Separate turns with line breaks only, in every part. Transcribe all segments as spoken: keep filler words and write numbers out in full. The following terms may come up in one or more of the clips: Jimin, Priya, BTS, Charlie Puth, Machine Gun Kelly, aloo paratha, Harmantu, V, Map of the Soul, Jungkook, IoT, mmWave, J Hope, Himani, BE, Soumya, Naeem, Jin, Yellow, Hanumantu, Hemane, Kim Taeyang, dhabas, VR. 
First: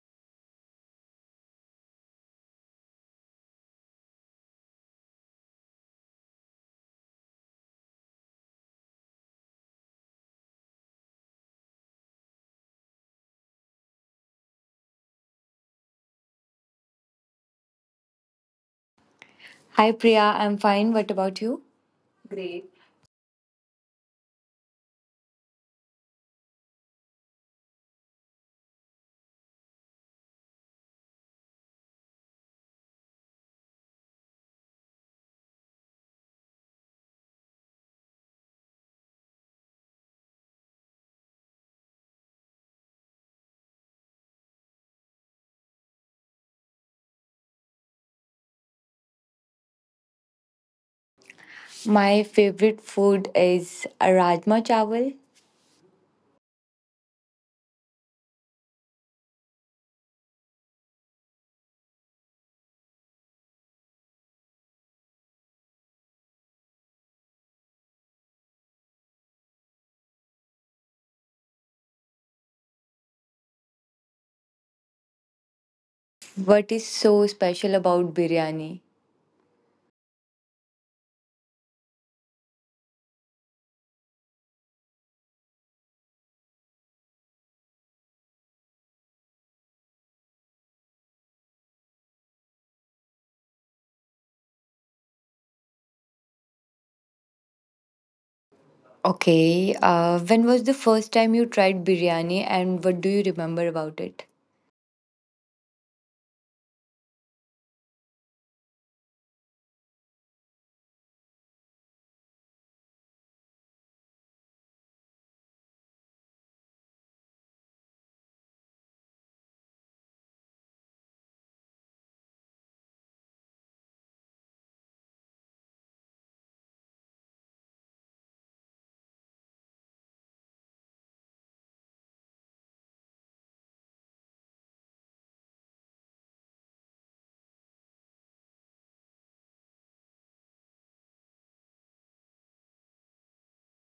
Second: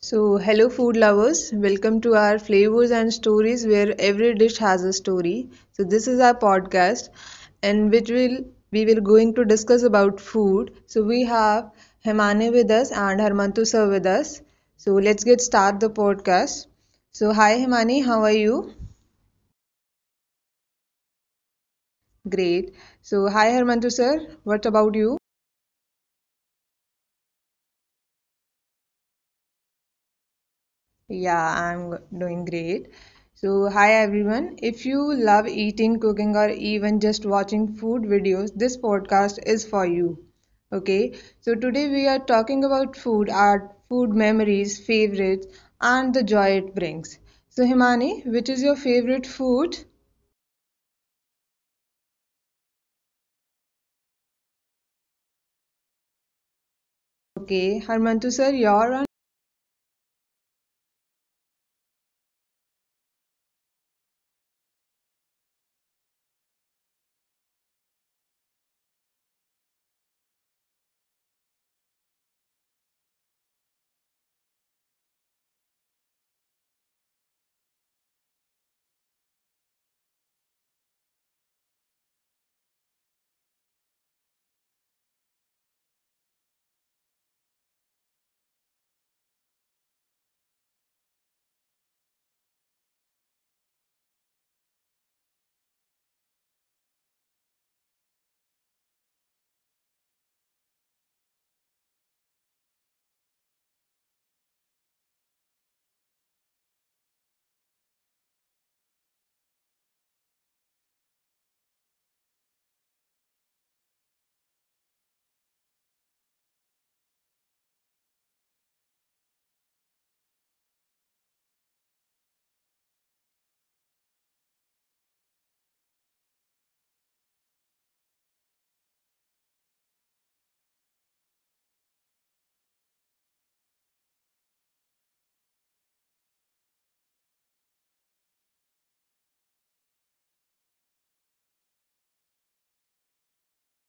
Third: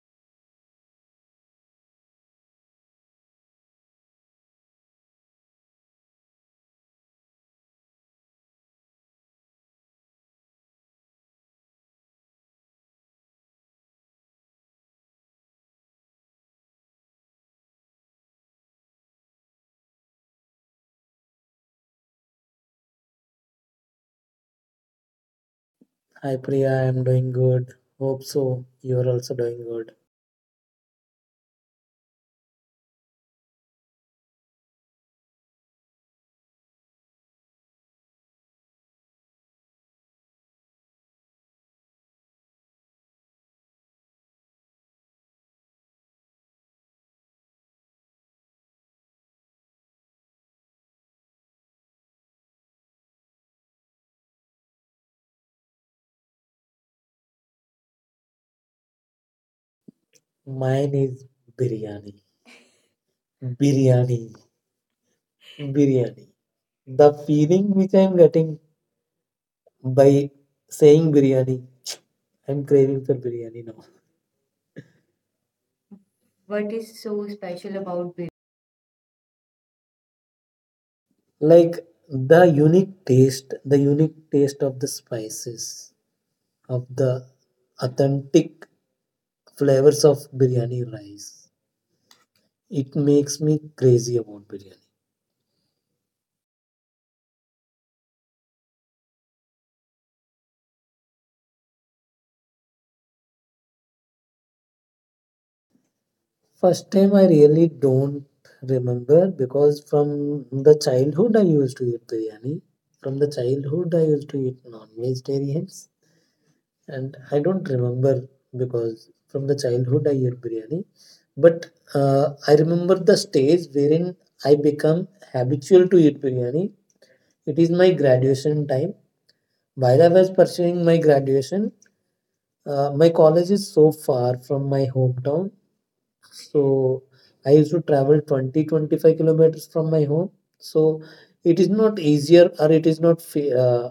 So, hello, food lovers. Welcome to our flavors and stories where every dish has a story. So, this is our podcast and which will we will going to discuss about food. So, we have Hemane with us and Harmantu sir with us. So, let's get start the podcast. So, hi Hemane, how are you?
Hi Priya, I'm fine. What about you? Great.
Great. So, hi Harmantu sir, what about you?
Hi Priya, I'm doing good. Hope so. You're also doing good.
Yeah, I'm g- doing great. So, hi everyone. If you love eating, cooking, or even just watching food videos, this podcast is for you. Okay, so today we are talking about food, art, food memories, favorites, and the joy it brings. So, Himani, which is your favorite food?
My favorite food is rajma chawal.
Okay, Harmantu sir, your
Mine is biryani. Biryani. Biryani. The feeling which I'm getting by saying biryani, I'm craving for biryani now. What
What is
is so
so
special
special
about
about
biryani?
biryani?
Like the unique taste, the unique taste of the spices, of the authentic flavors of biryani rice. It makes me crazy about biryani.
Okay, uh, when was the first time you tried biryani, and what do you remember about it?
First time I really don't remember because from the childhood I used to eat biryani. From the childhood I used to eat non-vegetarians, and I don't remember because from the childhood I eat biryani. But uh, I remember the stage wherein I become habitual to eat biryani. It is my graduation time. While I was pursuing my graduation, uh, my college is so far from my hometown, so I used to travel twenty twenty five kilometers from my home. So it is not easier, or it is not fe uh,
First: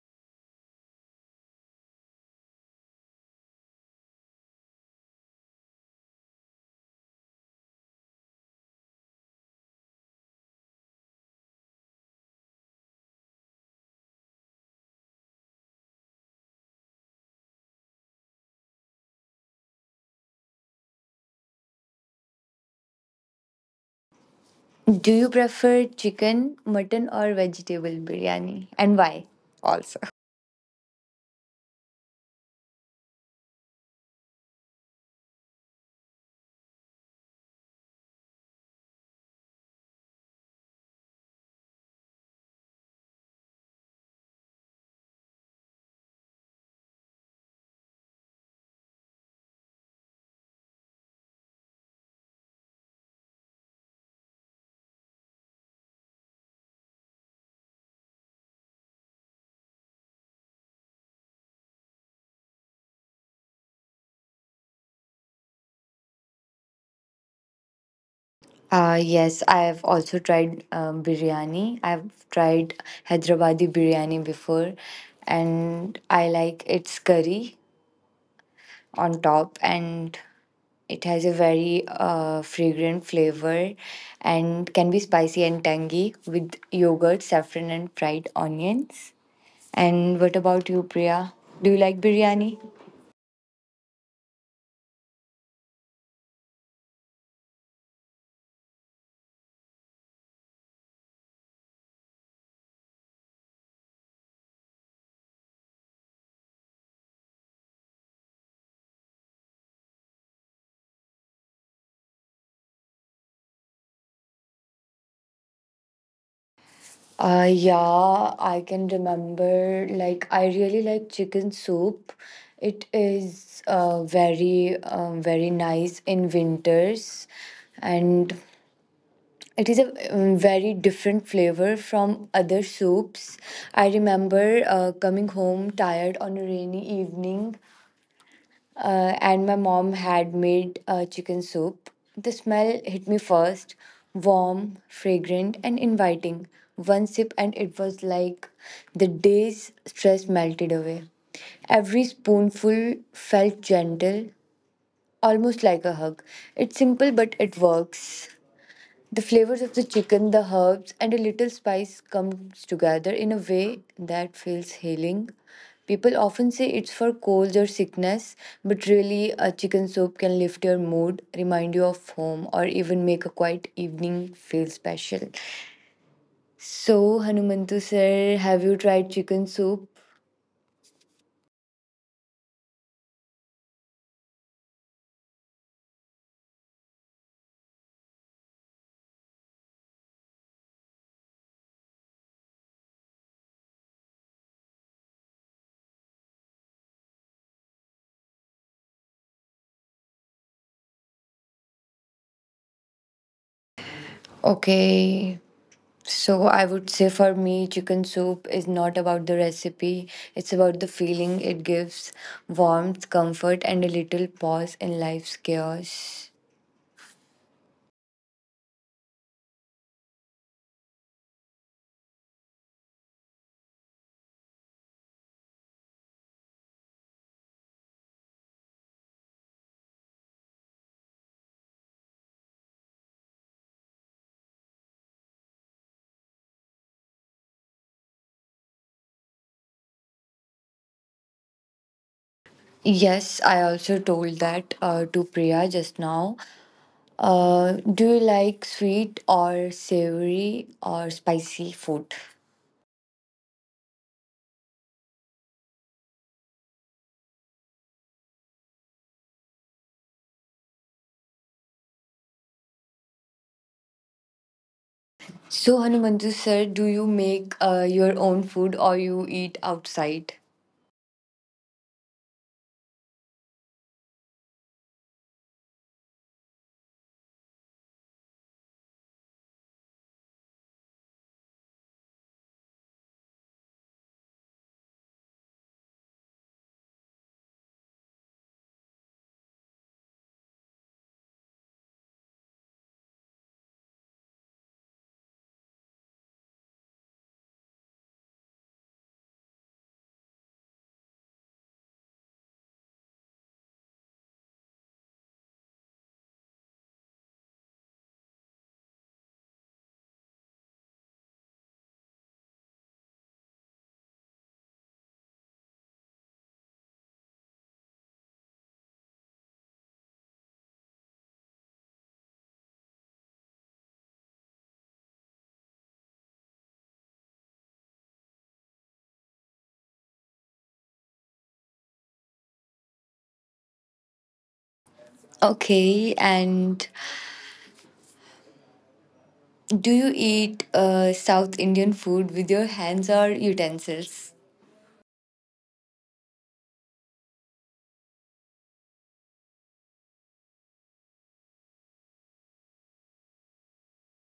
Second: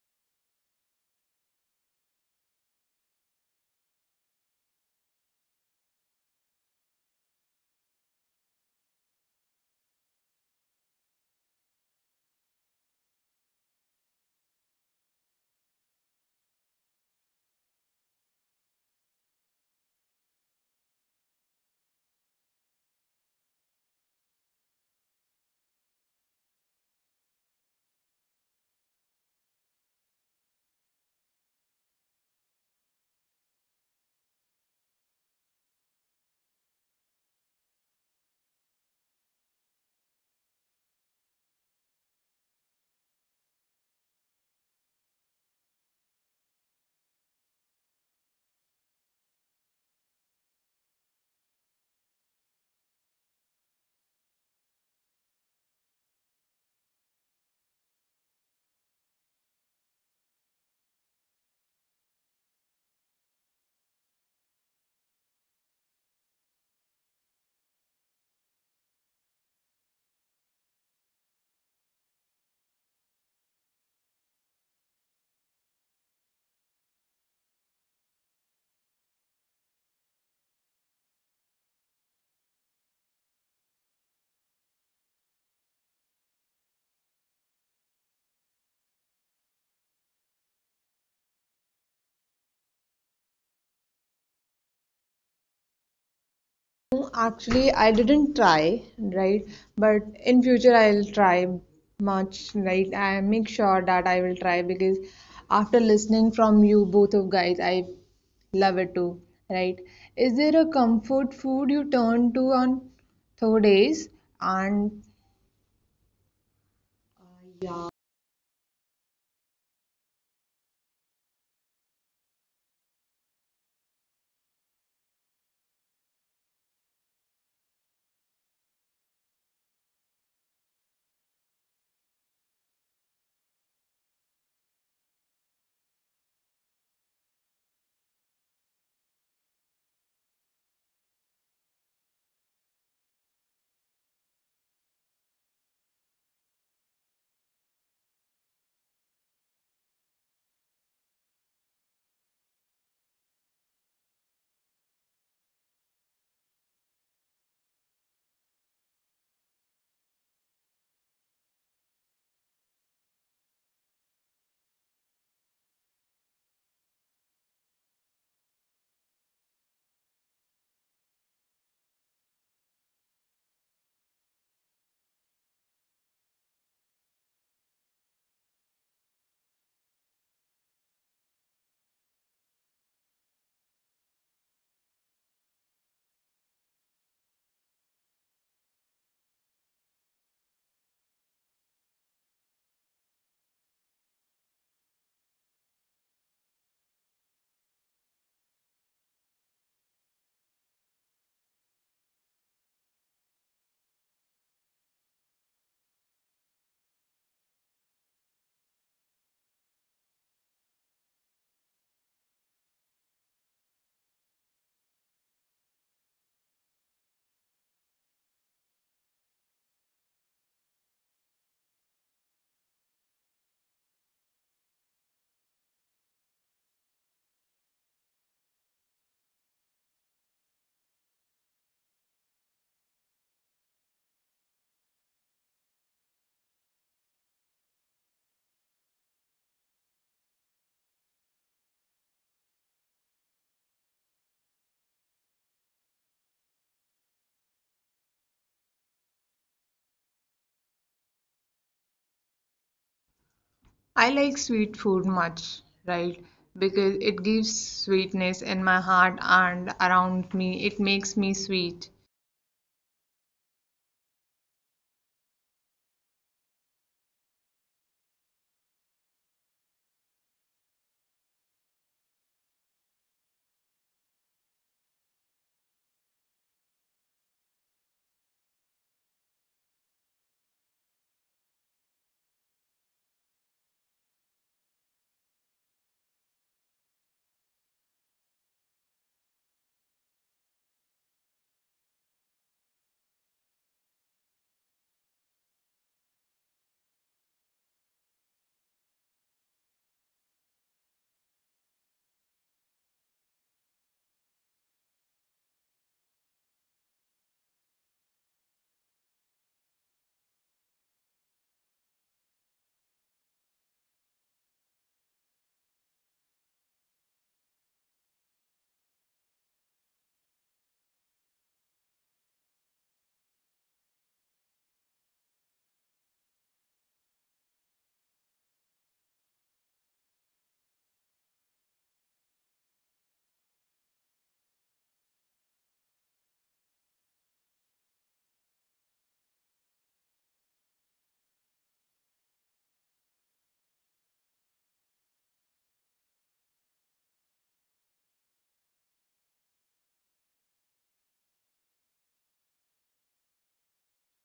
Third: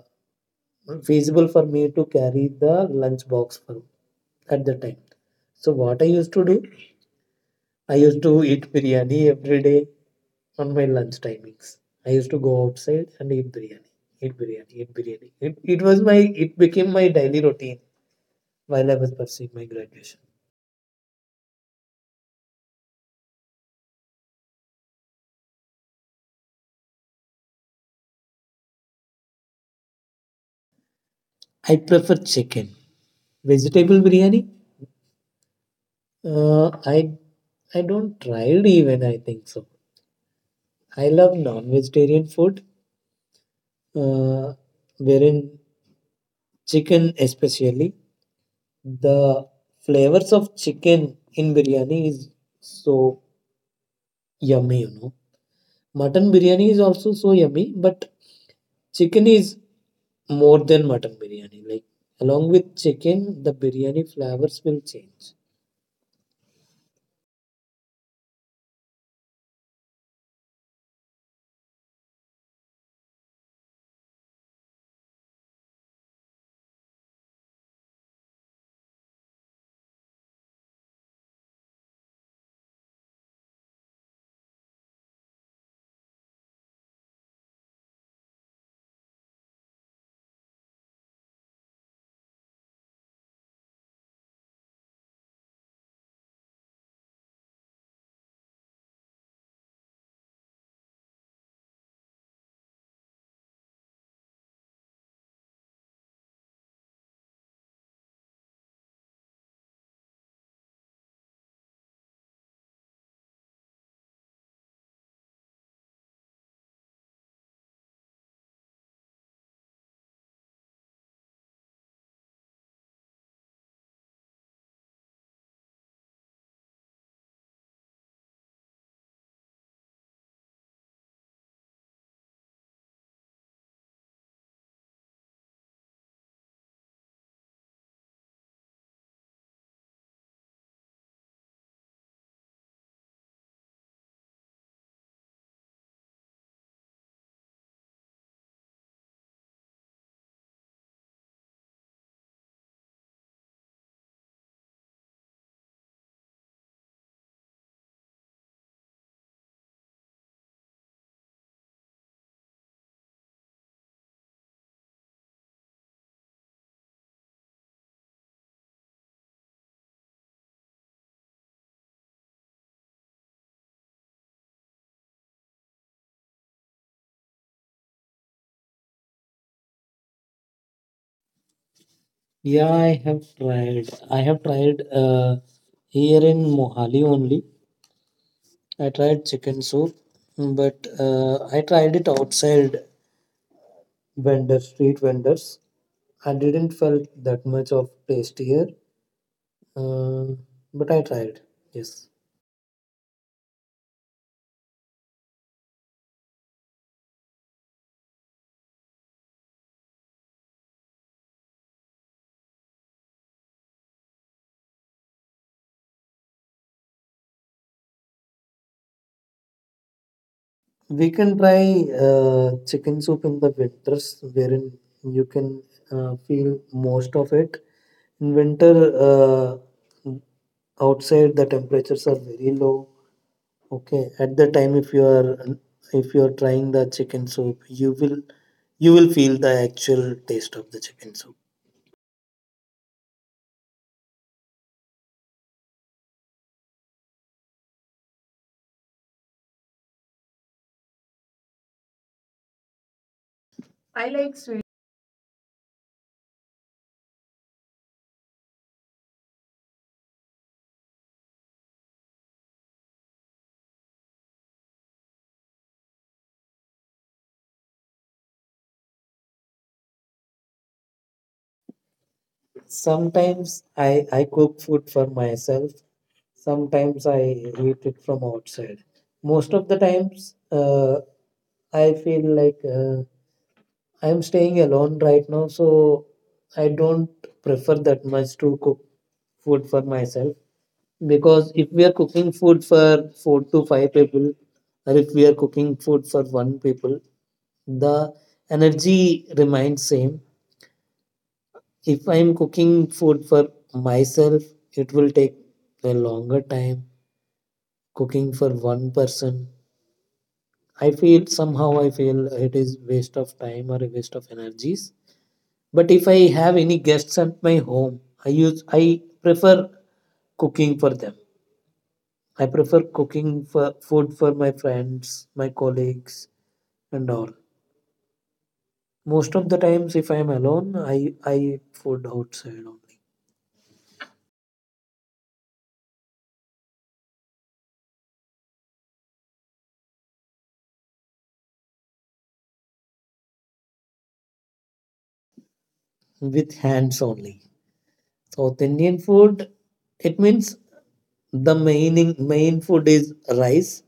feasible for me to carry the lunch box for, at the time. So what I used to do, I used to eat biryani every day on my lunch timings. I used to go outside and eat biryani, eat biryani, eat biryani. It, it was my it became my daily routine while I was pursuing my graduation.
Do you prefer chicken, mutton, or vegetable biryani, and why? Also,
I prefer chicken. Vegetable biryani. Uh, I I don't tried even. I think so. I love non-vegetarian food, uh, wherein chicken especially, the flavors of chicken in biryani is so yummy. You know, mutton biryani is also so yummy, but chicken is more than mutton biryani. Like along with chicken, the biryani flavors will change.
uh, yes, I have also tried um, biryani. I've tried Hyderabadi biryani before, and I like its curry on top, and it has a very uh, fragrant flavor and can be spicy and tangy with yogurt, saffron, and fried onions. And what about you, Priya? Do you like biryani?
No, actually, I didn't try, right? But in future, I'll try much, right? I make sure that I will try because after listening from you both of guys, I love it too, right? Is there a comfort food you turn to on third days? And
Uh, yeah, I can remember. Like, I really like chicken soup. It is uh, very, um, very nice in winters, and it is a um, very different flavor from other soups. I remember uh, coming home tired on a rainy evening, uh, and my mom had made uh, chicken soup. The smell hit me first, warm, fragrant, and inviting. One sip, and it was like the day's stress melted away. Every spoonful felt gentle, almost like a hug. It's simple, but it works. The flavors of the chicken, the herbs, and a little spice comes together in a way that feels healing. People often say it's for colds or sickness, but really, a chicken soup can lift your mood, remind you of home, or even make a quiet evening feel special. So, Hanumantu sir, have you tried chicken soup?
Yeah, I have tried. I have tried uh, here in Mohali only. I tried chicken soup, but uh, I tried it outside vendors, street vendors. I didn't felt that much of taste here, uh, but I tried. Yes,
Okay, so I would say for me, chicken soup is not about the recipe, it's about the feeling it gives, warmth, comfort, and a little pause in life's chaos.
we can try uh, chicken soup in the winters, wherein you can uh, feel most of it. In winter, uh, outside the temperatures are very low. Okay, at the time, if you are if you are trying the chicken soup, you will you will feel the actual taste of the chicken soup.
Yes, I also told that uh, to Priya just now. Uh, do you like sweet or savory or spicy food?
I
I
like
like sweet.
sweet food much, right? Because it gives sweetness in my heart and around me. It makes me sweet.
So Hanumantu sir, do you make uh, your own food, or you eat outside?
Sometimes I I cook food for myself. Sometimes I eat it from outside. Most of the times, uh, I feel like uh, I'm staying alone right now, so I don't prefer that much to cook food for myself. Because if we are cooking food for four to five people, or if we are cooking food for one people, the energy remains same. If I am cooking food for myself, it will take a longer time. Cooking for one person, I feel, somehow I feel it is waste of time or a waste of energies. But if I have any guests at my home, I use I prefer cooking for them. I prefer cooking for food for my friends, my colleagues, and all. Most of the times, if I am alone, I, I eat food outside only,
Okay, and do you eat uh, South Indian food with your hands or utensils?
with hands only. South Indian food, it means the main, main food is rice.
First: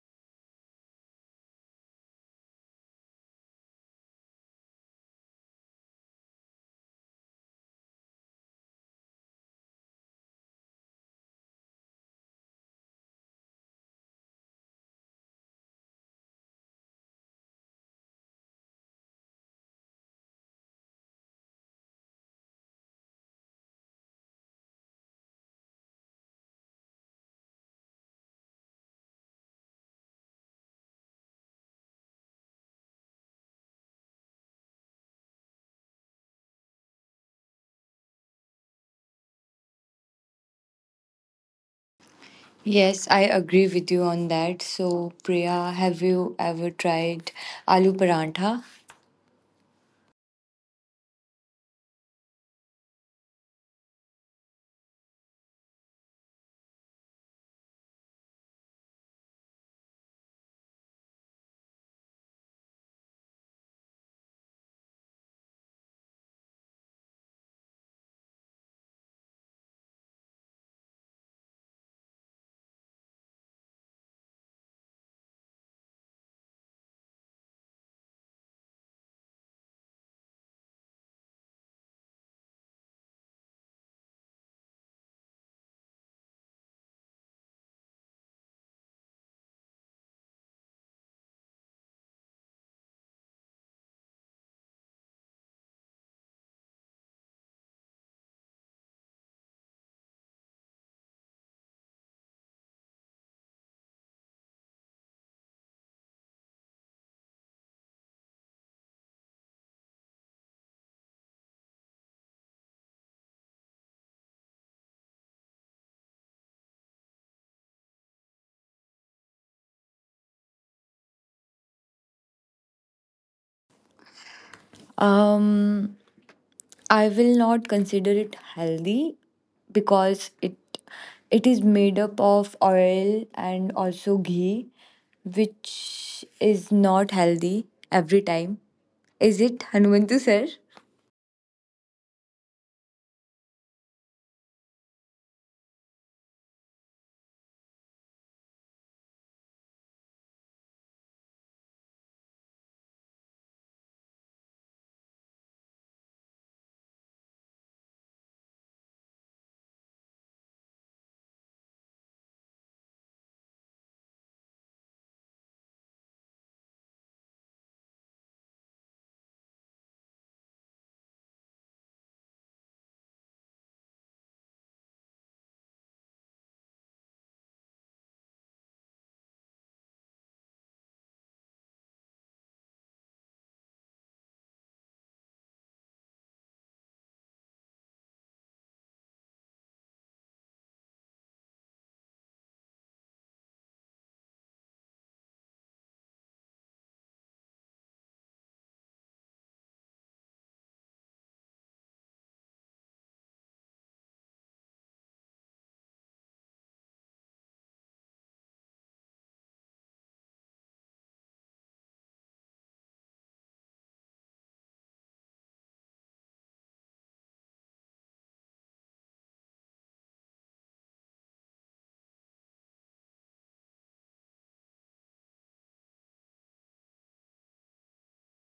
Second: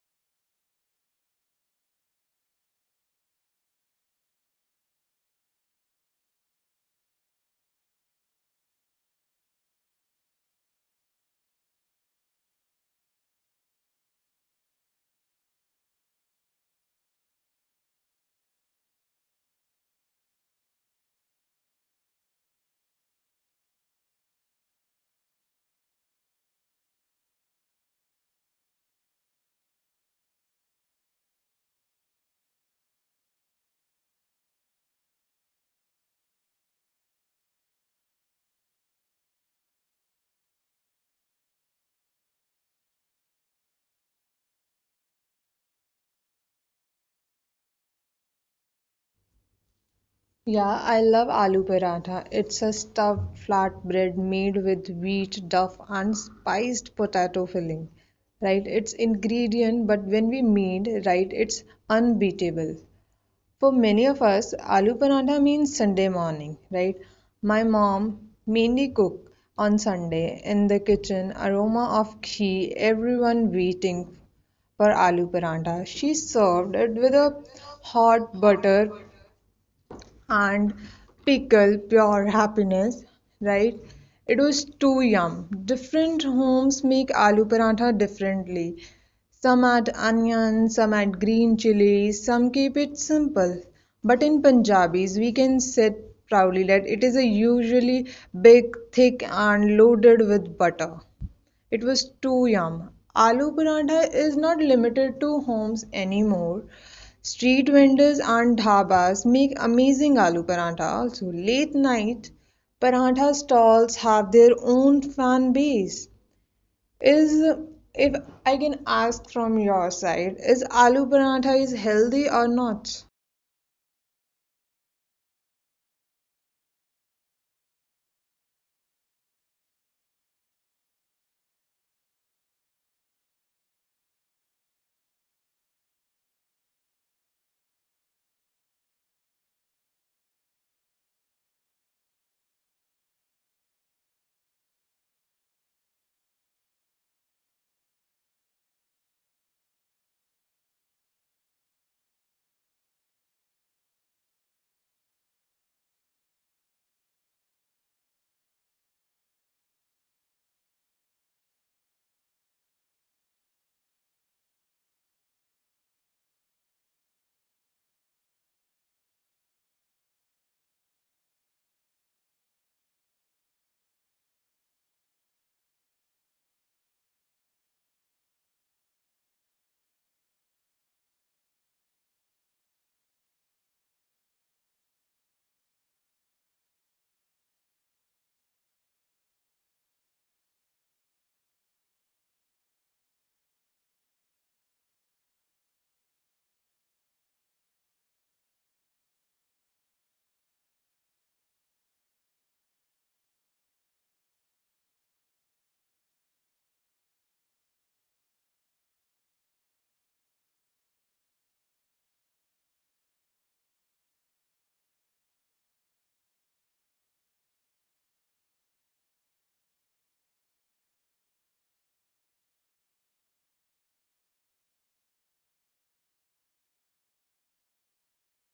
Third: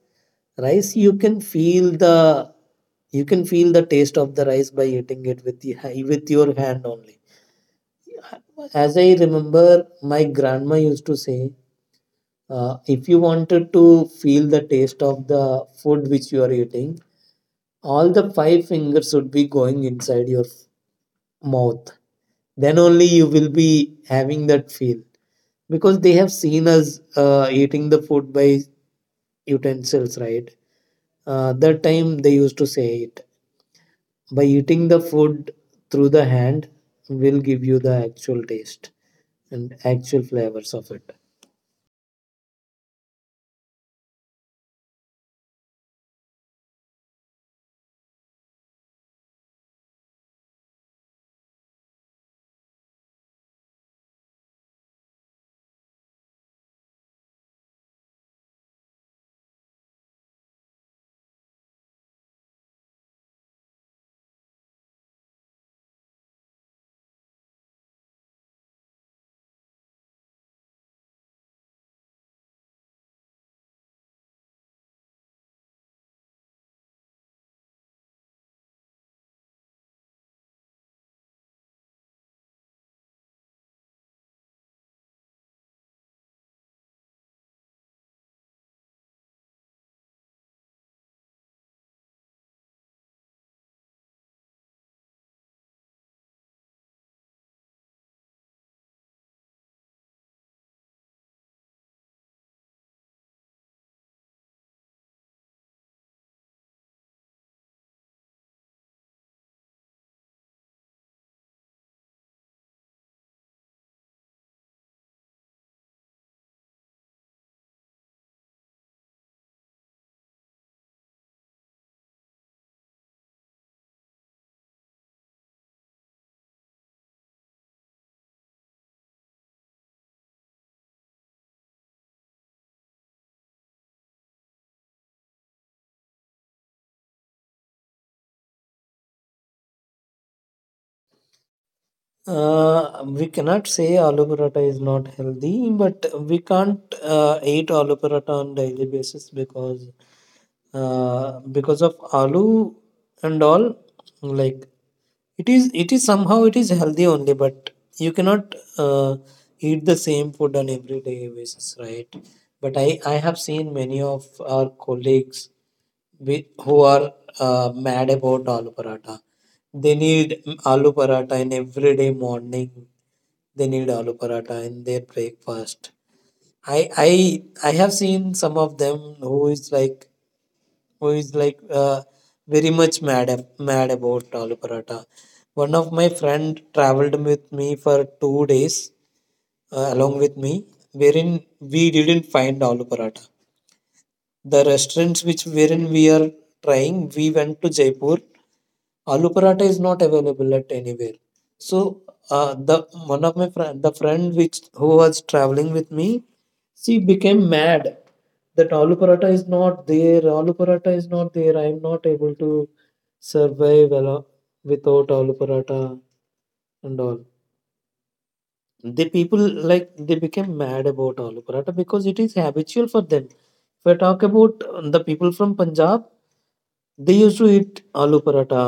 Rice, you can feel the you can feel the taste of the rice by eating it with the, with your hand only. As I remember, my grandma used to say, Uh, if you wanted to feel the taste of the food which you are eating, all the five fingers should be going inside your mouth. Then only you will be having that feel, because they have seen us uh, eating the food by utensils, right? Uh, that time they used to say it, by eating the food through the hand will give you the actual taste and actual flavors of it.
Yes, I agree with you on that. So, Priya, have you ever tried aloo parantha?
Yeah, I love aloo paratha. It's a stuffed flatbread made with wheat, duff, and spiced potato filling. Right? It's ingredient, but when we made, right, it's unbeatable. For many of us, aloo paratha means Sunday morning, right? My mom mainly cook on Sunday in the kitchen, aroma of ghee, everyone waiting for aloo paratha. She served it with a hot butter and pickle pure happiness, right? It was too yum. Different homes make aloo paratha differently. Some add onion, some add green chilies, some keep it simple. But in Punjabis, we can say proudly that it is a usually big, thick, and loaded with butter. It was too yum. Aloo paratha is not limited to homes anymore. Street vendors and dhabas make amazing aloo paratha also. Late night paratha stalls have their own fan base. Is if I can ask from your side, is aloo paratha is healthy or not?
Um, I will not consider it healthy because it it is made up of oil and also ghee, which is not healthy every time. Is it, Hanumantu sir?
Uh, we cannot say aloo paratha is not healthy, but we can't uh, eat aloo paratha on daily basis, because uh, because of aloo and all. Like it is, it is somehow it is healthy only, but you cannot uh, eat the same food on everyday basis, right? But I I have seen many of our colleagues with, who are uh, mad about aloo paratha. They need mm, aloo paratha in everyday morning. They need aloo paratha in their breakfast. I I I have seen some of them, who is like who is like uh, very much mad ab- mad about aloo paratha. One of my friend traveled with me for two days, uh, along with me, wherein we didn't find aloo paratha. The restaurants which wherein we are trying, we went to Jaipur. Aloo paratha is not available at anywhere, so uh, the one of my friend the friend which who was traveling with me, she became mad that aloo paratha is not there, aloo paratha is not there. I am not able to survive, alo- without aloo paratha, and all the people, like, they became mad about aloo paratha because it is habitual for them. If I talk about uh, the people from Punjab, they used to eat aloo paratha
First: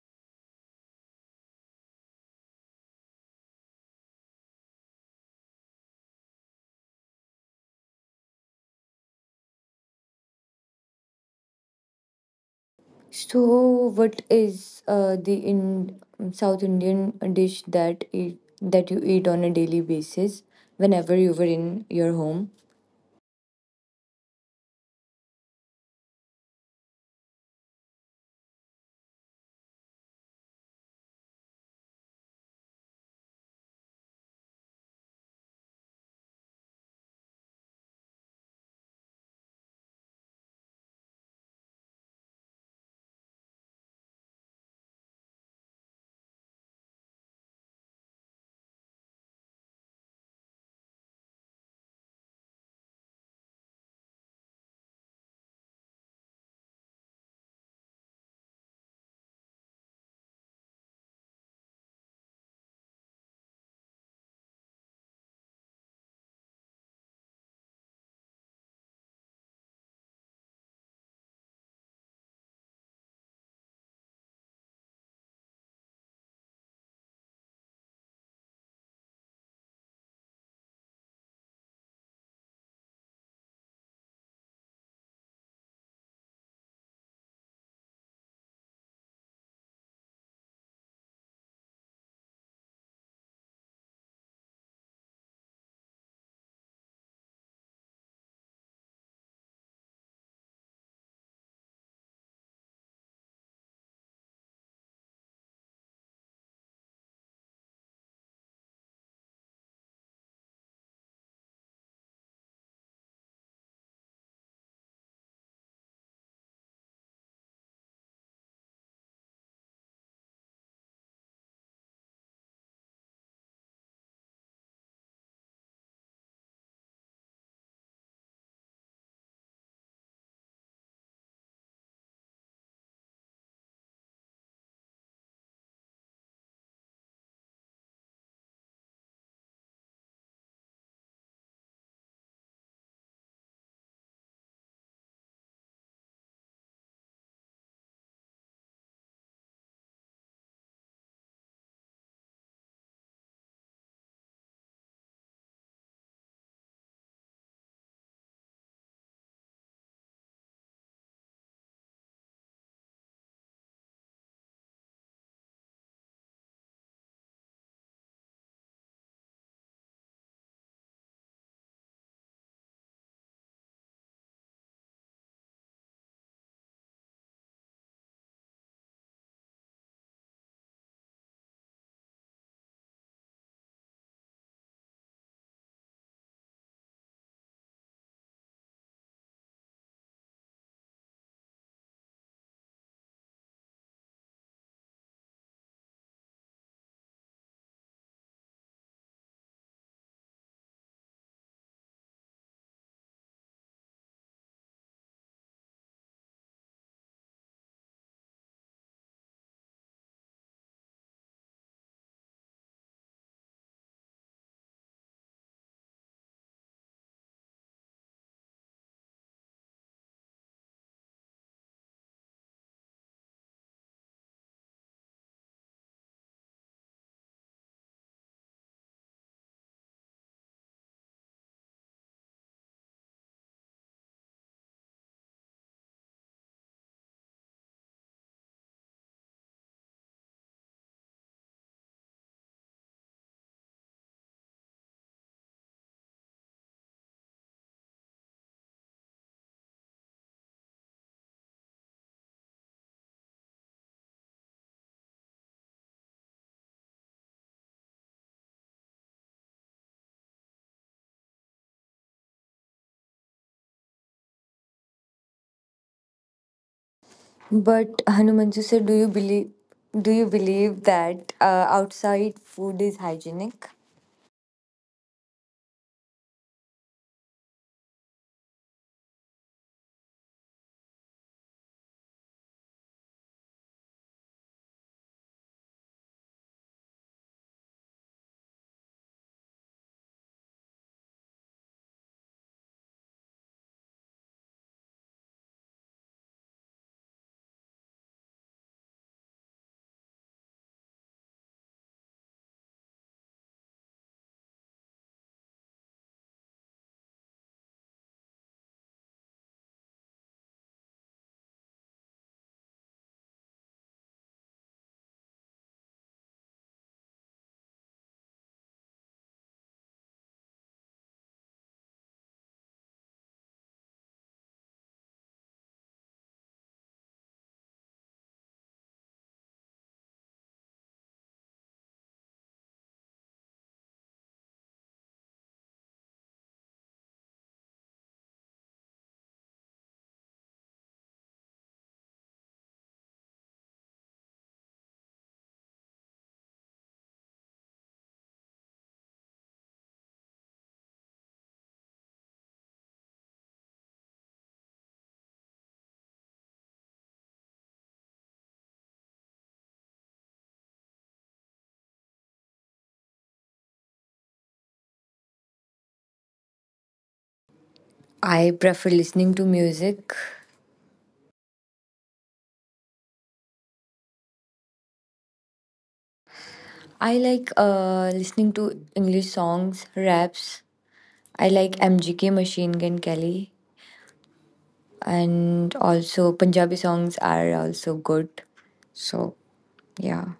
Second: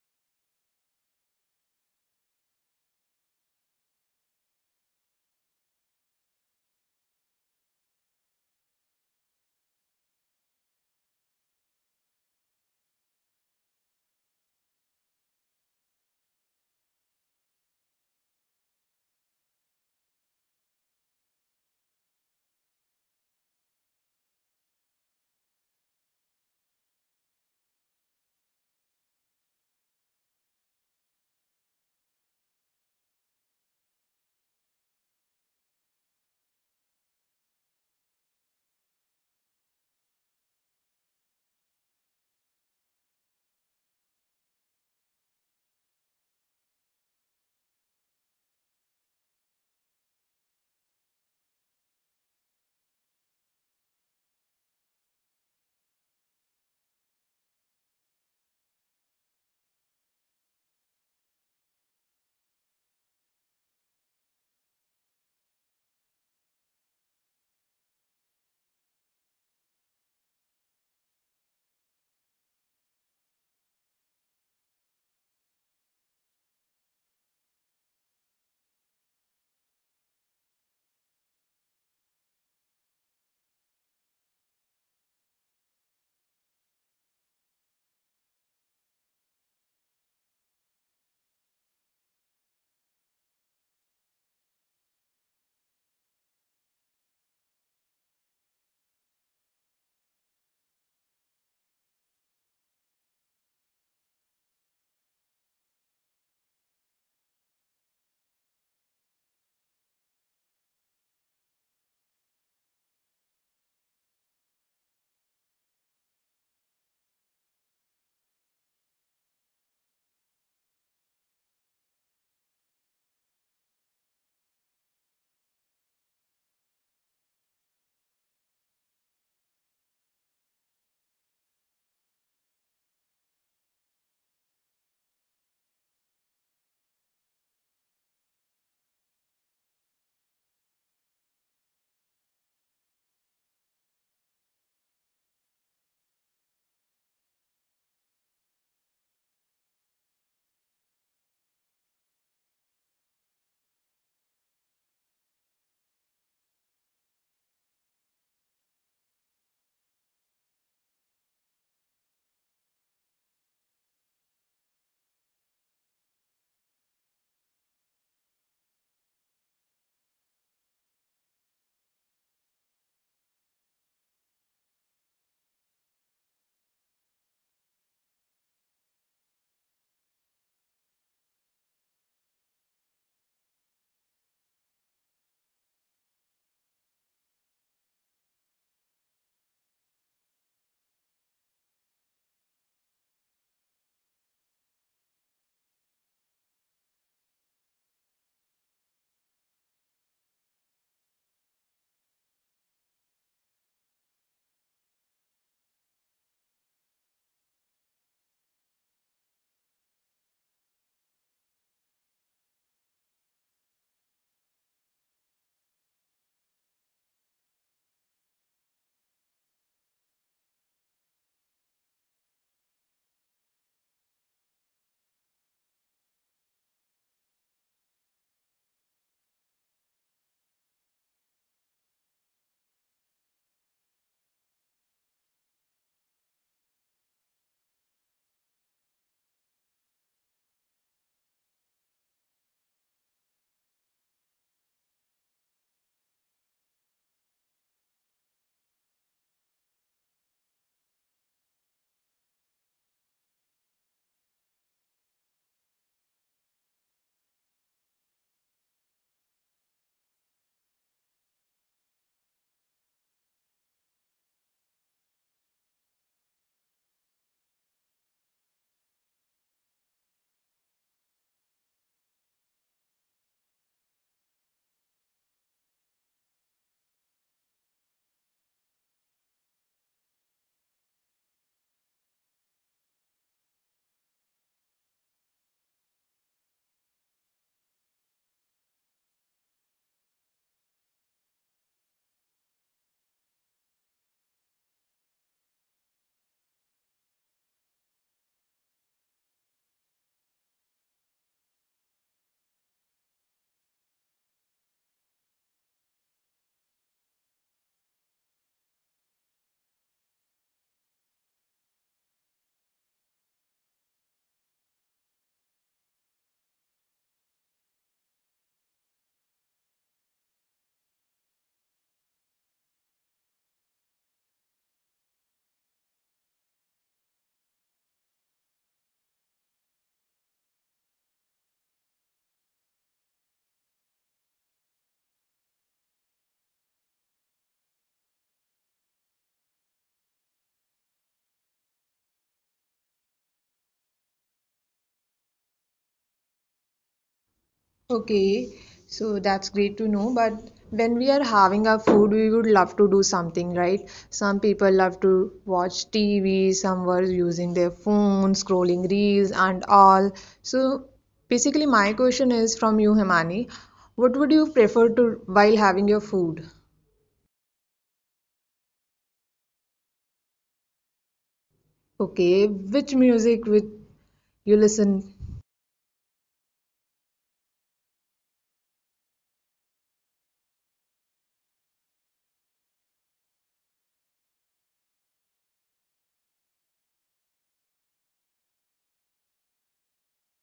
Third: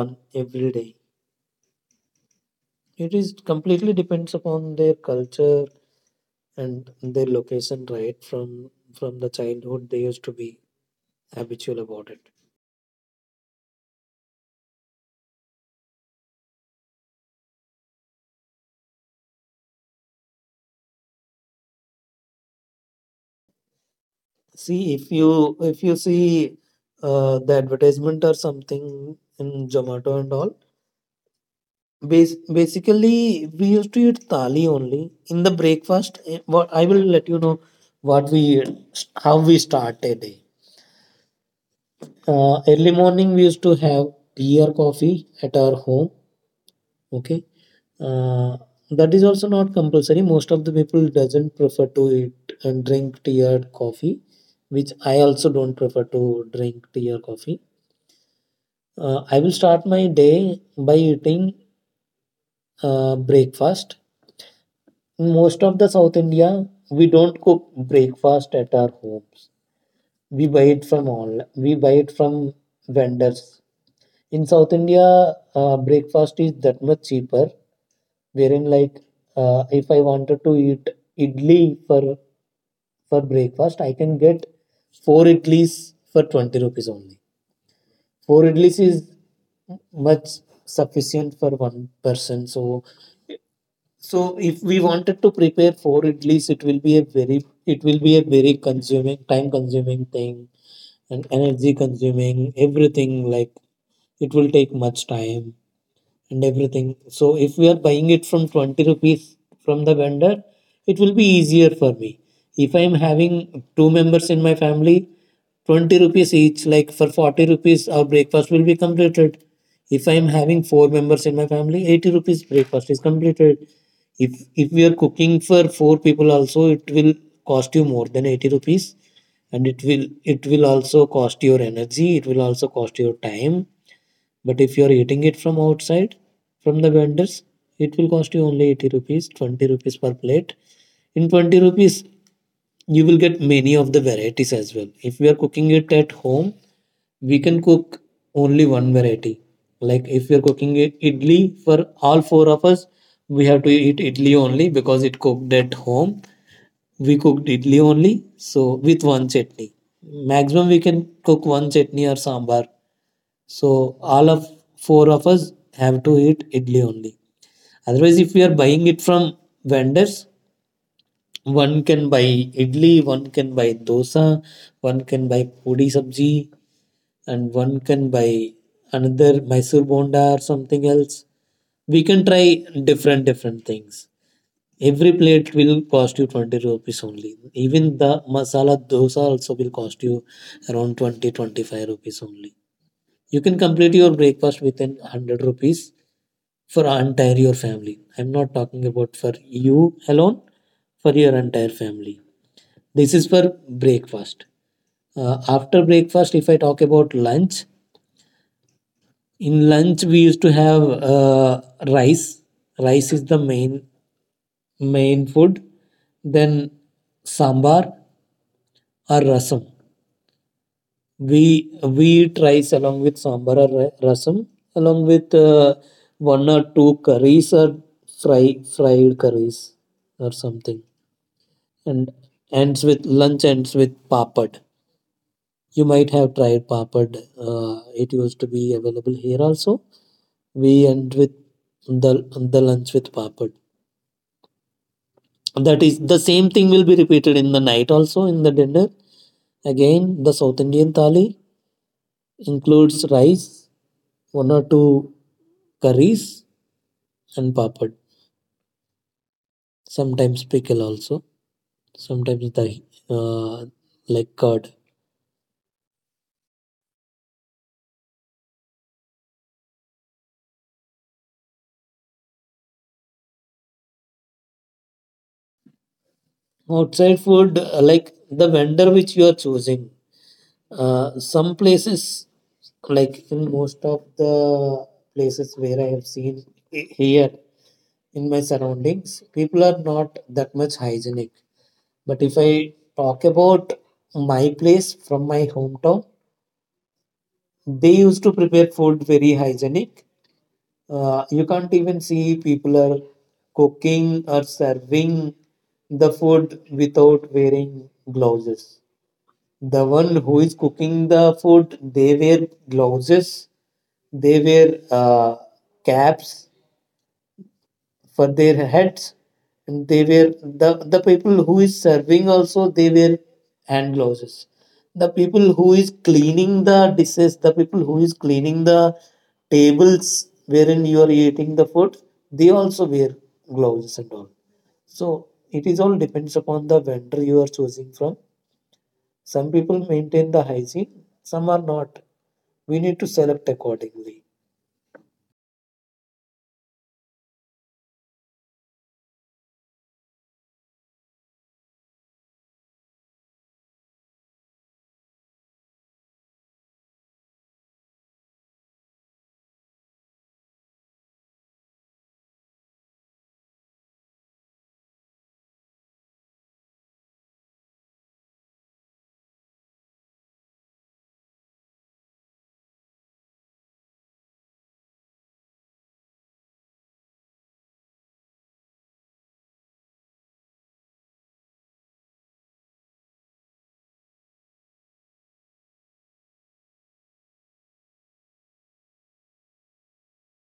every day. It is completely depends upon their culture and their location, right? From from the childhood, they used to be habitual about it.
So, what is uh, the in um, South Indian dish that eat, that you eat on a daily basis whenever you were in your home?
See, if you if you see uh, the advertisement or something in Zomato and all, bas- basically we used to eat thali only in the breakfast. eh, What I will let you know what we how we start a day. Uh, early morning, we used to have tea or coffee at our home. Okay. Uh, that is also not compulsory. Most of the people doesn't prefer to eat and drink tea or coffee, which I also don't prefer to drink tea or coffee. Uh, I will start my day by eating uh, breakfast. In most of the South India, we don't cook breakfast at our homes. We buy it from all. We buy it from vendors. In South India, uh, breakfast is that much cheaper, wherein like uh, if I wanted to eat idli for for breakfast, I can get four idlis for twenty rupees only. Four idlis is much sufficient for one person. So so if we wanted to prepare four idlis, it will be a very it will be a very consuming, time consuming thing, and energy consuming everything. Like it will take much time and everything. So if we are buying it from twenty rupees from the vendor, it will be easier for me. If I am having two members in my family, twenty rupees each, like for forty rupees, our breakfast will be completed. If I am having four members in my family, eighty rupees breakfast is completed. If if we are cooking for four people also, it will cost you more than eighty rupees, and it will it will also cost your energy, it will also cost your time. But if you are eating it from outside, from the vendors, it will cost you only eighty rupees, twenty rupees per plate. In twenty rupees, you will get many of the varieties as well. If we are cooking it at home, we can cook only one variety. Like if we are cooking it idli for all four of us, we have to eat idli only because it cooked at home. We cooked idli only, so with one chutney. Maximum we can cook one chutney or sambar, so all of four of us have to eat idli only. Otherwise, if we are buying it from vendors, one can buy idli, one can buy dosa, one can buy puri sabji, and one can buy another Mysore bonda or something else. We can try different different things. Every plate will cost you twenty rupees only. Even the masala dosa also will cost you around twenty twenty five rupees only. You can complete your breakfast within a hundred rupees for entire your family. I'm not talking about for you alone, for your entire family. This is for breakfast. Uh, after breakfast, if I talk about lunch, in lunch we used to have uh, rice. Rice is the main main food. Then sambar or rasam. We wheat rice along with sambar or ra- rasam, along with uh, one or two curries or fry fried curries or something, and ends with lunch ends with papad. You might have tried papad. Uh, it used to be available here also. We end with the the lunch with papad. That is the same thing will be repeated in the night also in the dinner. Again, the South Indian thali includes rice, one or two curries and papad. Sometimes pickle also. Sometimes dahi, uh, like curd.
But Hanumanju sir, do you believe do you believe that uh, outside food is hygienic?
Outside food, uh, like the vendor which you are choosing. Uh, some places, like in most of the places where I have seen i- here in my surroundings, people are not that much hygienic. But if I talk about my place from my hometown, they used to prepare food very hygienic. Uh, you can't even see people are cooking or serving the food without wearing gloves. The one who is cooking the food, they wear gloves, they wear uh, caps for their heads, and they were the, the people who is serving also, they wear hand glosses. The people who is cleaning the dishes, the people who is cleaning the tables wherein you are eating the food, they also wear gloves and all. So it is all depends upon the vendor you are choosing from. Some people maintain the hygiene, some are not. We need to select accordingly.
Okay, so that's great to know. But when we are having our food, we would love to do something, right? Some people love to watch T V, some were using their phones, scrolling reels, and all. So basically, my question is from you, Himani. What would you prefer to while having your food?
I prefer listening to music.
Okay, which music would you listen?
I like uh, listening to English songs, raps. I like M G K, Machine Gun Kelly, and also Punjabi songs are also good. So. Yeah.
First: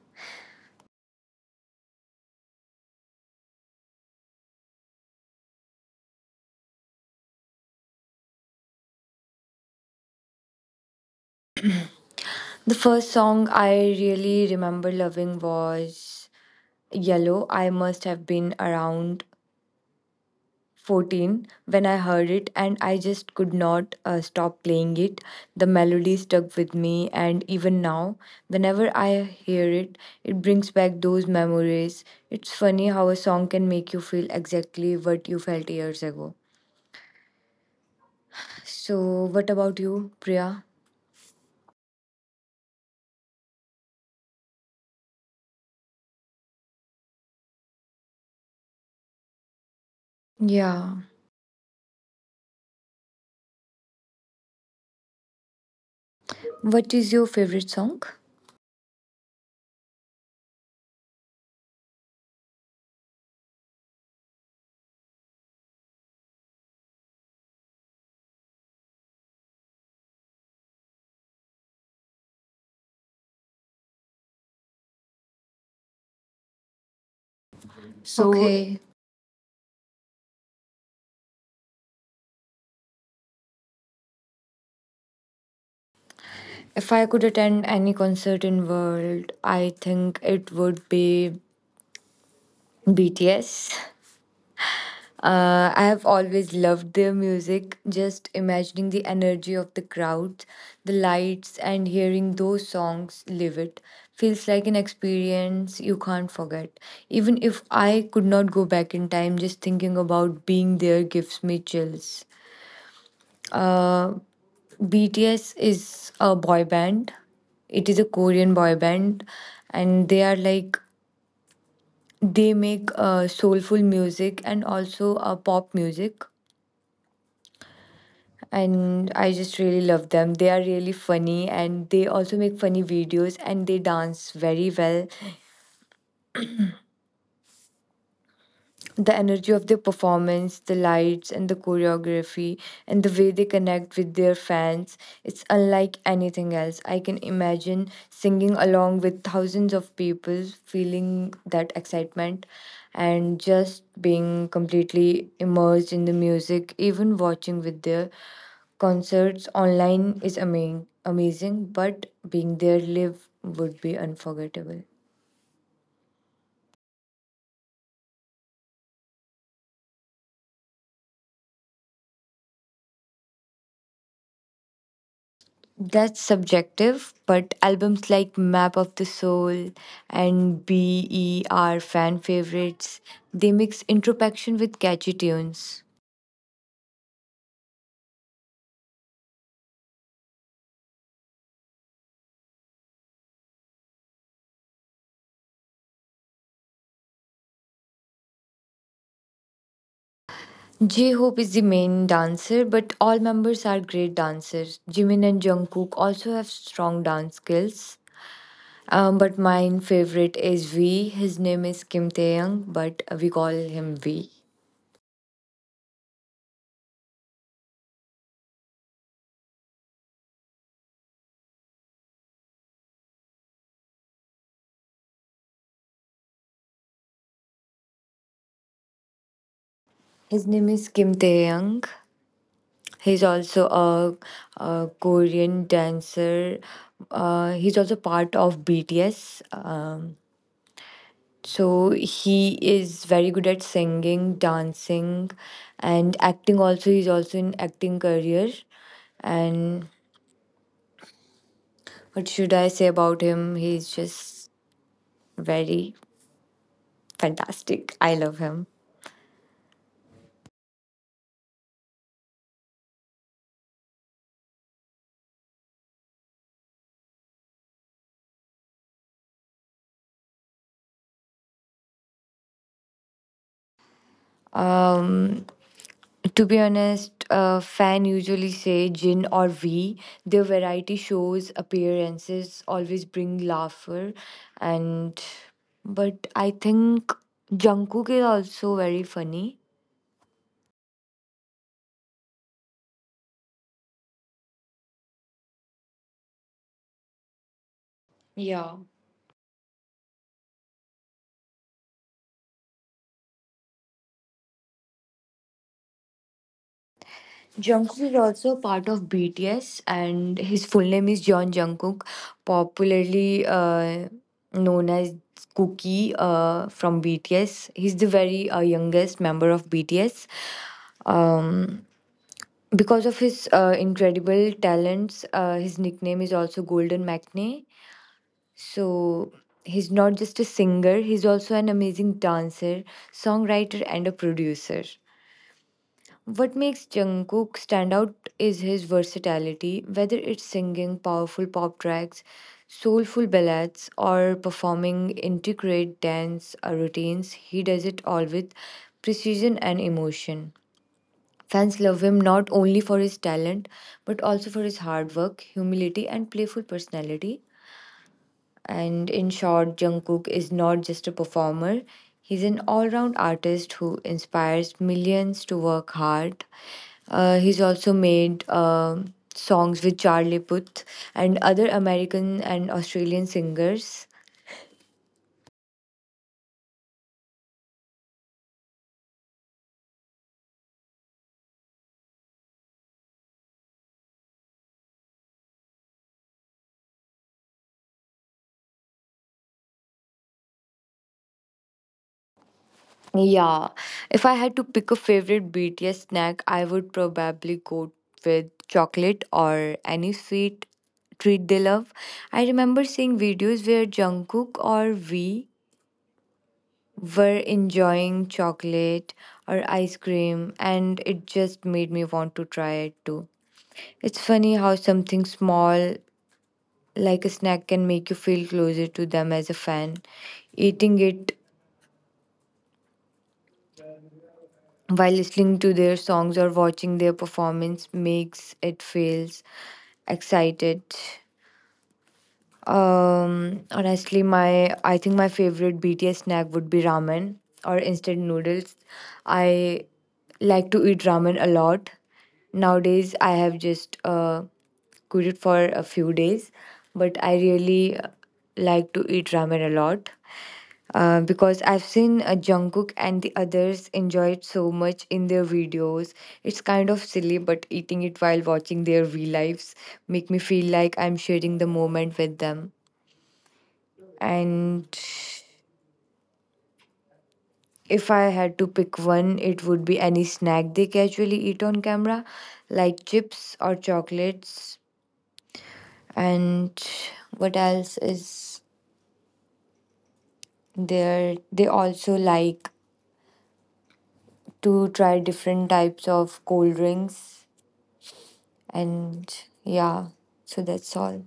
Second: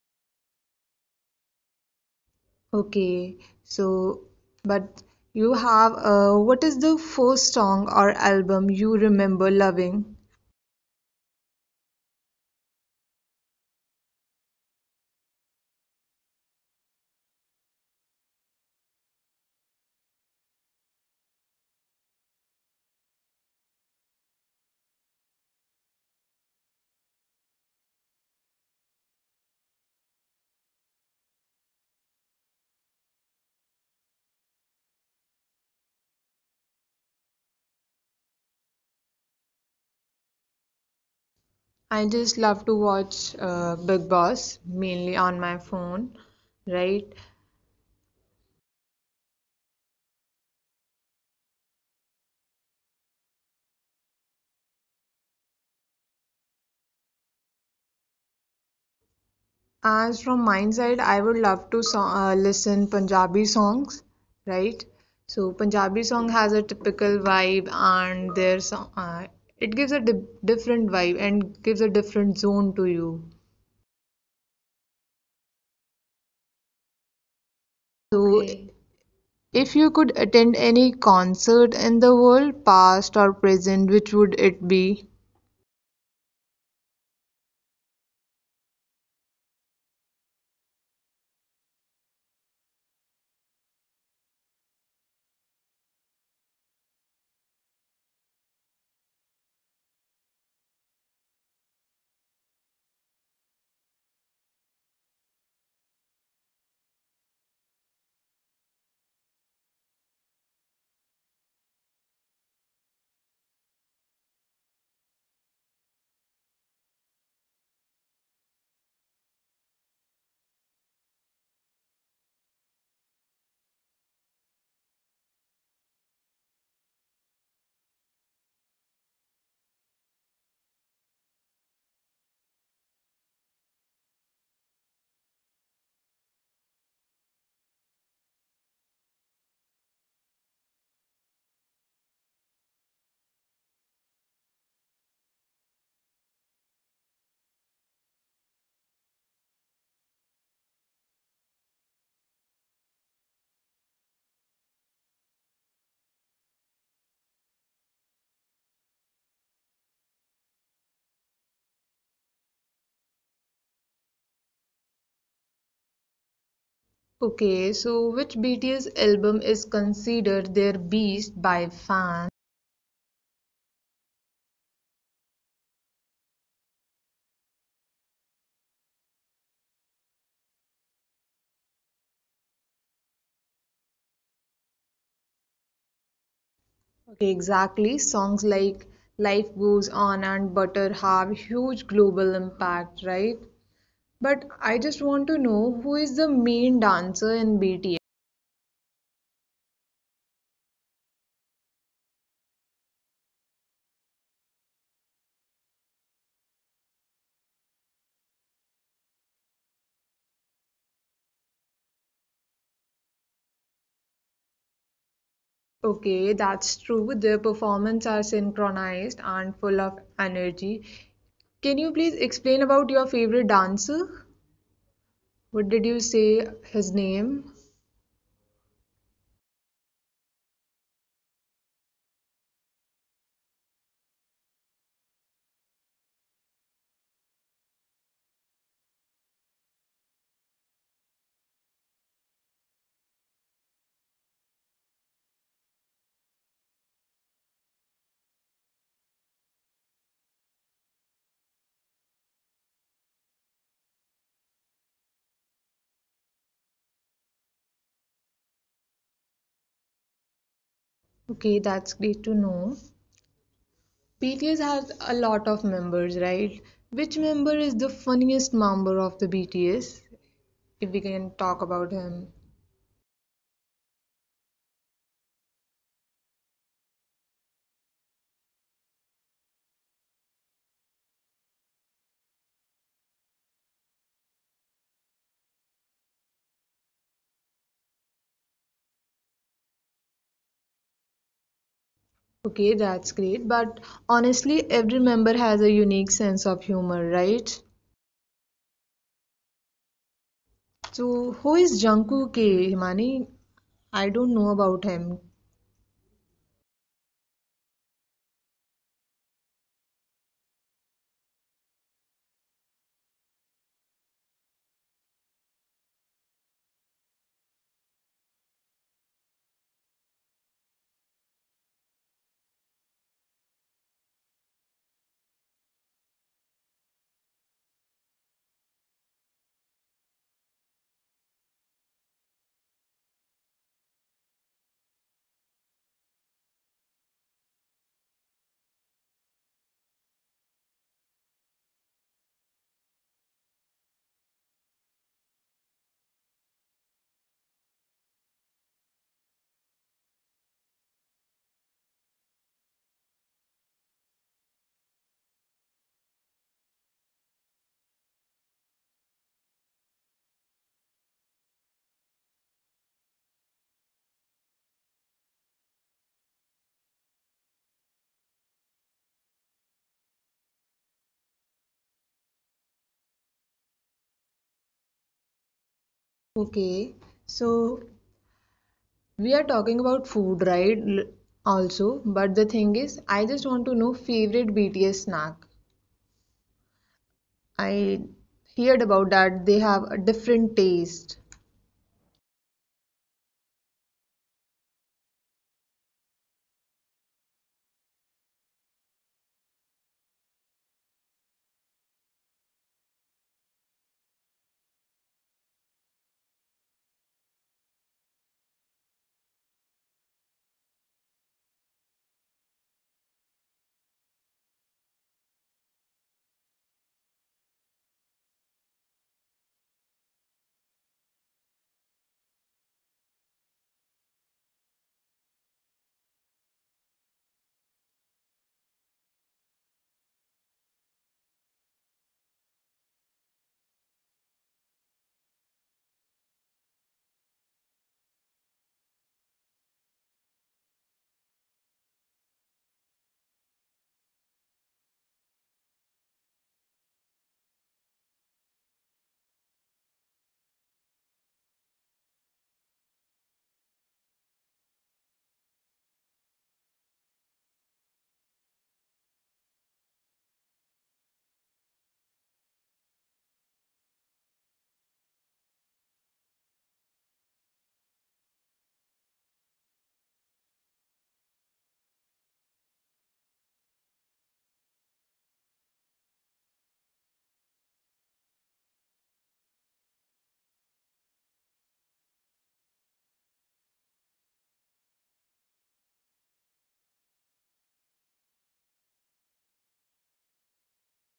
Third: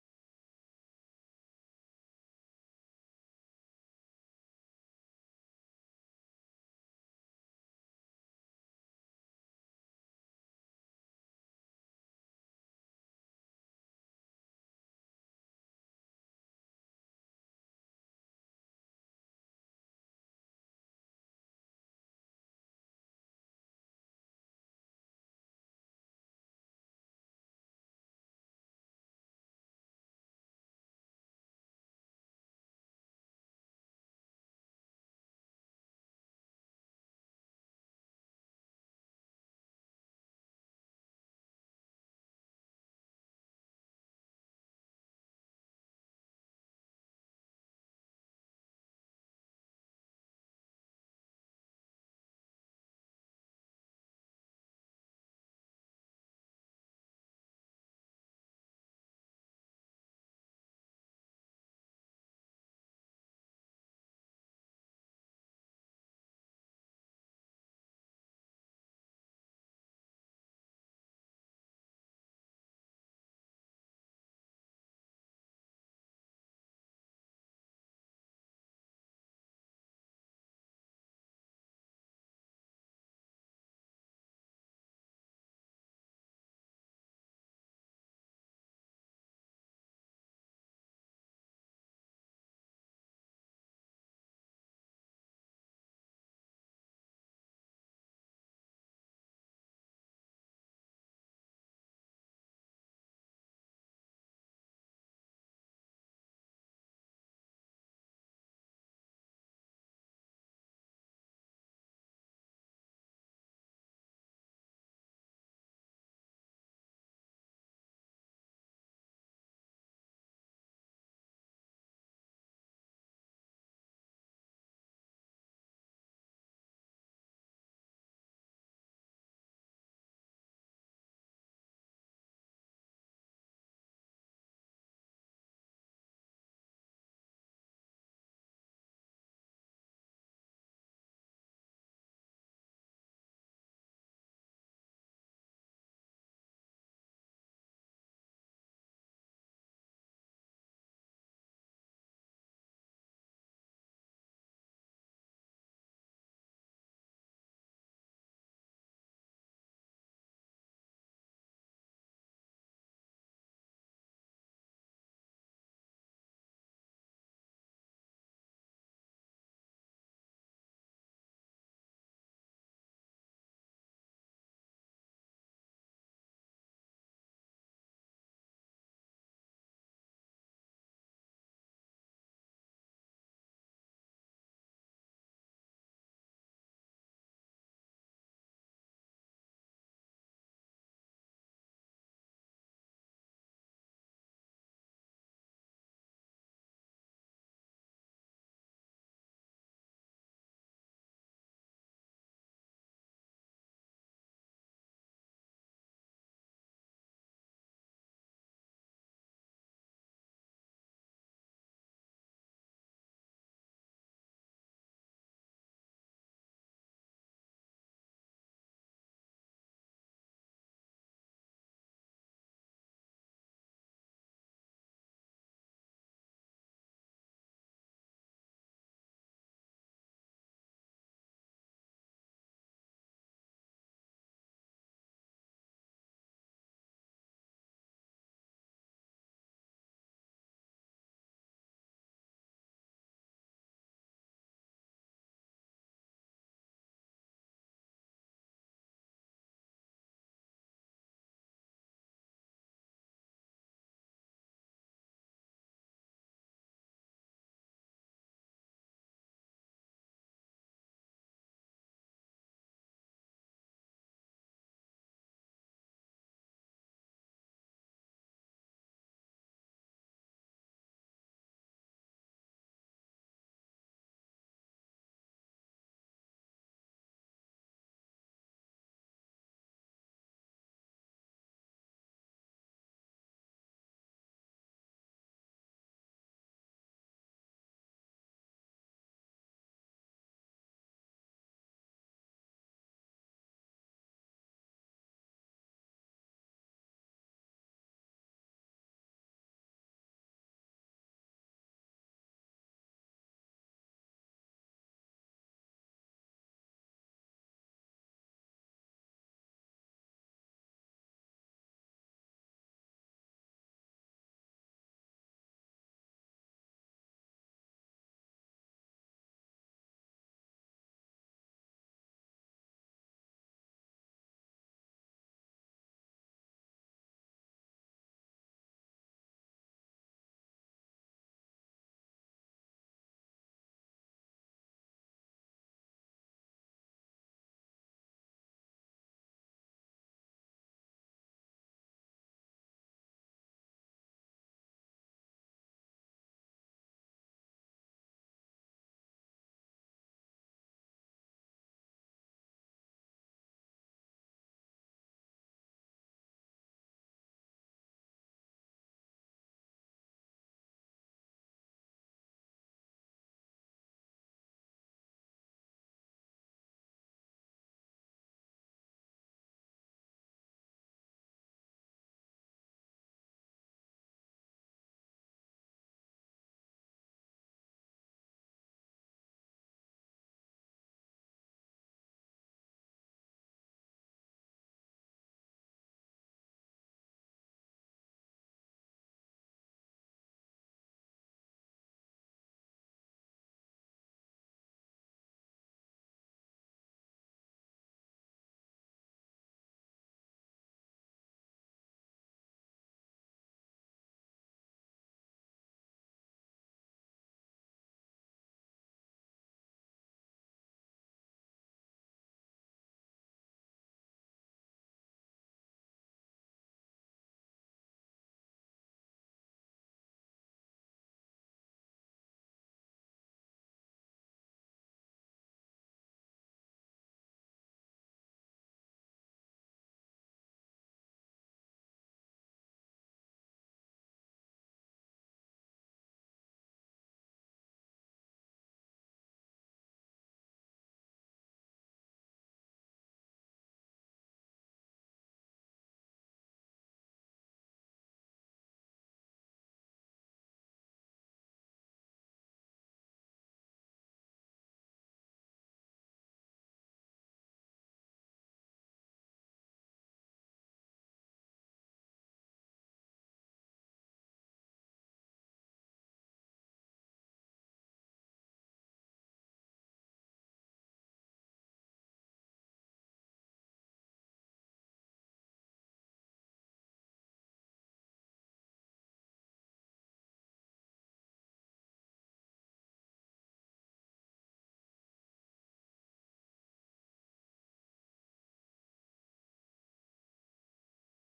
Okay, so but you have uh, what is the first song or album you remember loving?
The first song I really remember loving was Yellow. I must have been around fourteen when I heard it, and I just could not uh, stop playing it. The melody stuck with me, and even now, whenever I hear it, it brings back those memories. It's funny how a song can make you feel exactly what you felt years ago. So, what about you, Priya?
I just love to watch uh, Big Boss mainly on my phone, right?
Yeah. What is your favorite song?
As from my side, I would love to so uh, listen Punjabi songs, right? So Punjabi song has a typical vibe, and their song, uh, it gives a di different vibe and gives a different zone to you.
So
So okay,
okay.
if you could attend any concert in the world, past or present, which would it be?
If I could attend any concert in world, I think it would be B T S. Uh, I have always loved their music, just imagining the energy of the crowd, the lights, and hearing those songs live, it feels like an experience you can't forget. Even if I could not go back in time, just thinking about being there gives me chills. Uh, B T S is a boy band. It is a Korean boy band, and they are like they make uh, soulful music and also uh, pop music. And I just really love them. They are really funny, and they also make funny videos, and they dance very well. The energy of their performance, the lights and the choreography, and the way they connect with their fans. It's unlike anything else. I can imagine singing along with thousands of people, feeling that excitement, and just being completely immersed in the music. Even watching with their concerts online is amazing amazing but being there live would be unforgettable.
Okay, so which B T S album is considered their best by fans?
That's subjective, but albums like Map of the Soul and B E are fan favorites. They mix introspection with catchy tunes.
Okay, exactly. Songs like Life Goes On and Butter have huge global impact, right? But I just want to know who is the main dancer in B T S?
J Hope is the main dancer, but all members are great dancers. Jimin and Jungkook also have strong dance skills. Um, but my favorite is V. His name is Kim Taeyang, but we call him V.
Okay, that's true. Their performances are synchronized and full of energy. Can you please explain about your favorite dancer? What did you say his name?
His name is Kim Taeyang. He's also a, a Korean dancer. Uh, he's also part of B T S. Um, so he is very good at singing, dancing, and acting. Also, he's also in acting career. And what should I say about him? He's just very fantastic. I love him.
Okay, that's great to know. B T S has a lot of members, right? Which member is the funniest member of the B T S? If we can talk about him.
Um, To be honest, uh, fan usually say Jin or V. Their variety shows appearances always bring laughter, and but I think Jungkook is also very funny.
Okay, that's great. But honestly, every member has a unique sense of humor, right?
Yeah.
So, who is Jungkook K, Himani? I don't know about him.
Jungkook is also part of B T S, and his full name is John Jungkook, popularly uh, known as Cookie uh, from B T S. He's the very uh, youngest member of B T S. Um, Because of his uh, incredible talents, uh, his nickname is also Golden Matinee. So he's not just a singer, he's also an amazing dancer, songwriter, and a producer. What makes Jungkook stand out is his versatility, whether it's singing powerful pop tracks, soulful ballads, or performing intricate dance uh, routines, he does it all with precision and emotion. Fans love him not only for his talent, but also for his hard work, humility, and playful personality. And in short, Jungkook is not just a performer, he's an all round artist who inspires millions to work hard. Uh, he's also made um songs with Charlie Puth and other American and Australian singers.
Okay, so we are talking about food, right? Also, but the thing is, I just want to know favorite B T S snack. I heard about that. They have a different taste.
Yeah, if I had to pick a favorite B T S snack, I would probably go with chocolate or any sweet treat they love. I remember seeing videos where Jungkook or V were enjoying chocolate or ice cream, and it just made me want to try it too. It's funny how something small like a snack can make you feel closer to them as a fan. Eating it while listening to their songs or watching their performance makes it feels excited. Um honestly, my I think my favorite BTS snack would be ramen or instant noodles. I like to eat ramen a lot. Nowadays I have just uh cooked it for a few days, but I really uh, like to eat ramen a lot, uh, because I've seen uh, Jungkook and the others enjoy it so much in their videos. It's kind of silly, but eating it while watching their real lives make me feel like I'm sharing the moment with them. And if I had to pick one, it would be any snack they casually eat on camera, like chips or chocolates. And what else is there? They also like to try different types of cold drinks. And yeah, so that's all.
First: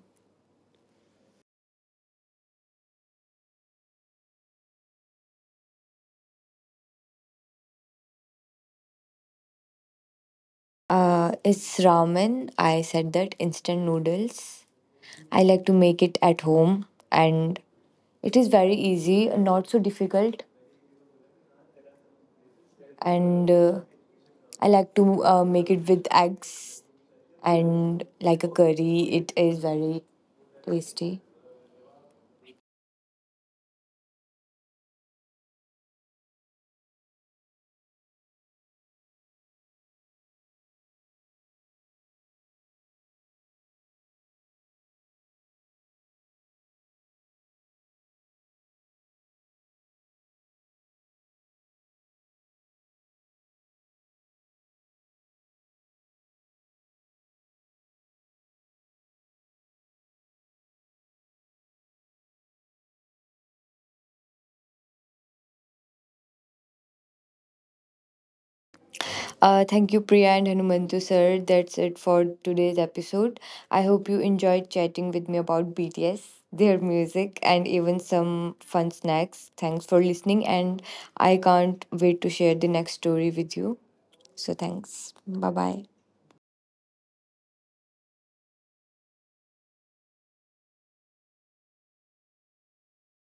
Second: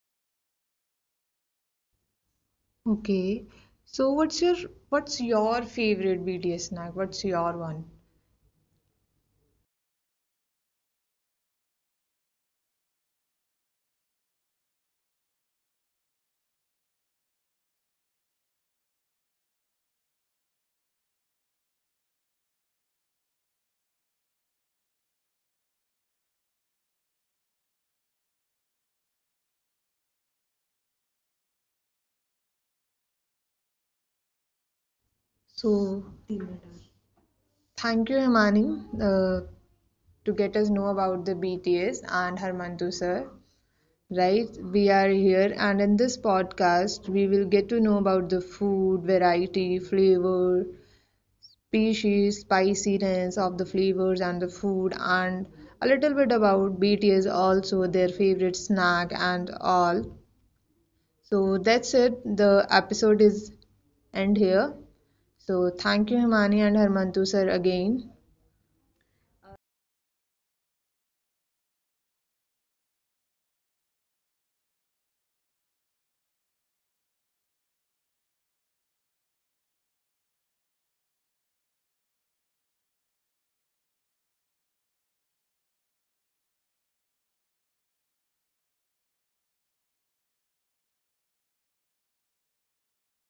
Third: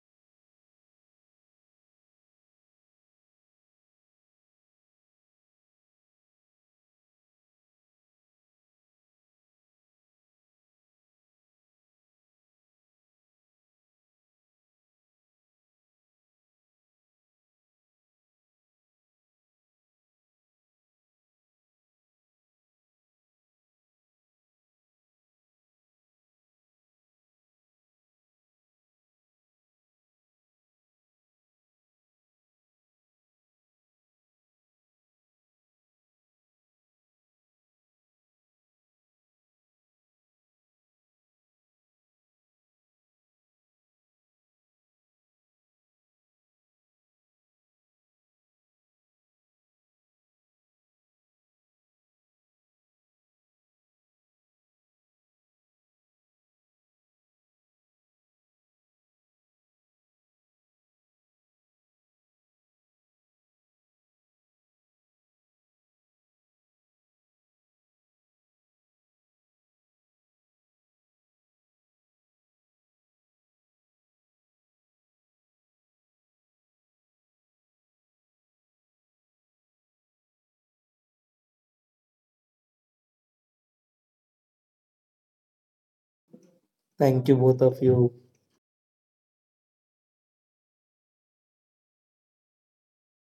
Okay. So what's your what's your favorite B T S snack? What's your one?
Uh, it's ramen. I said that, instant noodles. I like to make it at home, and it is very easy, not so difficult. And uh, I like to uh, make it with eggs and like a curry. It is very tasty.
So thank you, Himani, uh, to get us know about the B T S and Harmantu sir. Right, we are here, and in this podcast, we will get to know about the food, variety, flavor, species, spiciness of the flavors and the food, and a little bit about B T S also, their favorite snack and all. So that's it. The episode is end here. So thank you, Himani and Harmantu sir, again.
Uh, thank you, Priya and Hanumantu sir. That's it for today's episode. I hope you enjoyed chatting with me about B T S, their music, and even some fun snacks. Thanks for listening, and I can't wait to share the next story with you. So, thanks. Bye bye.
Thank you both of you.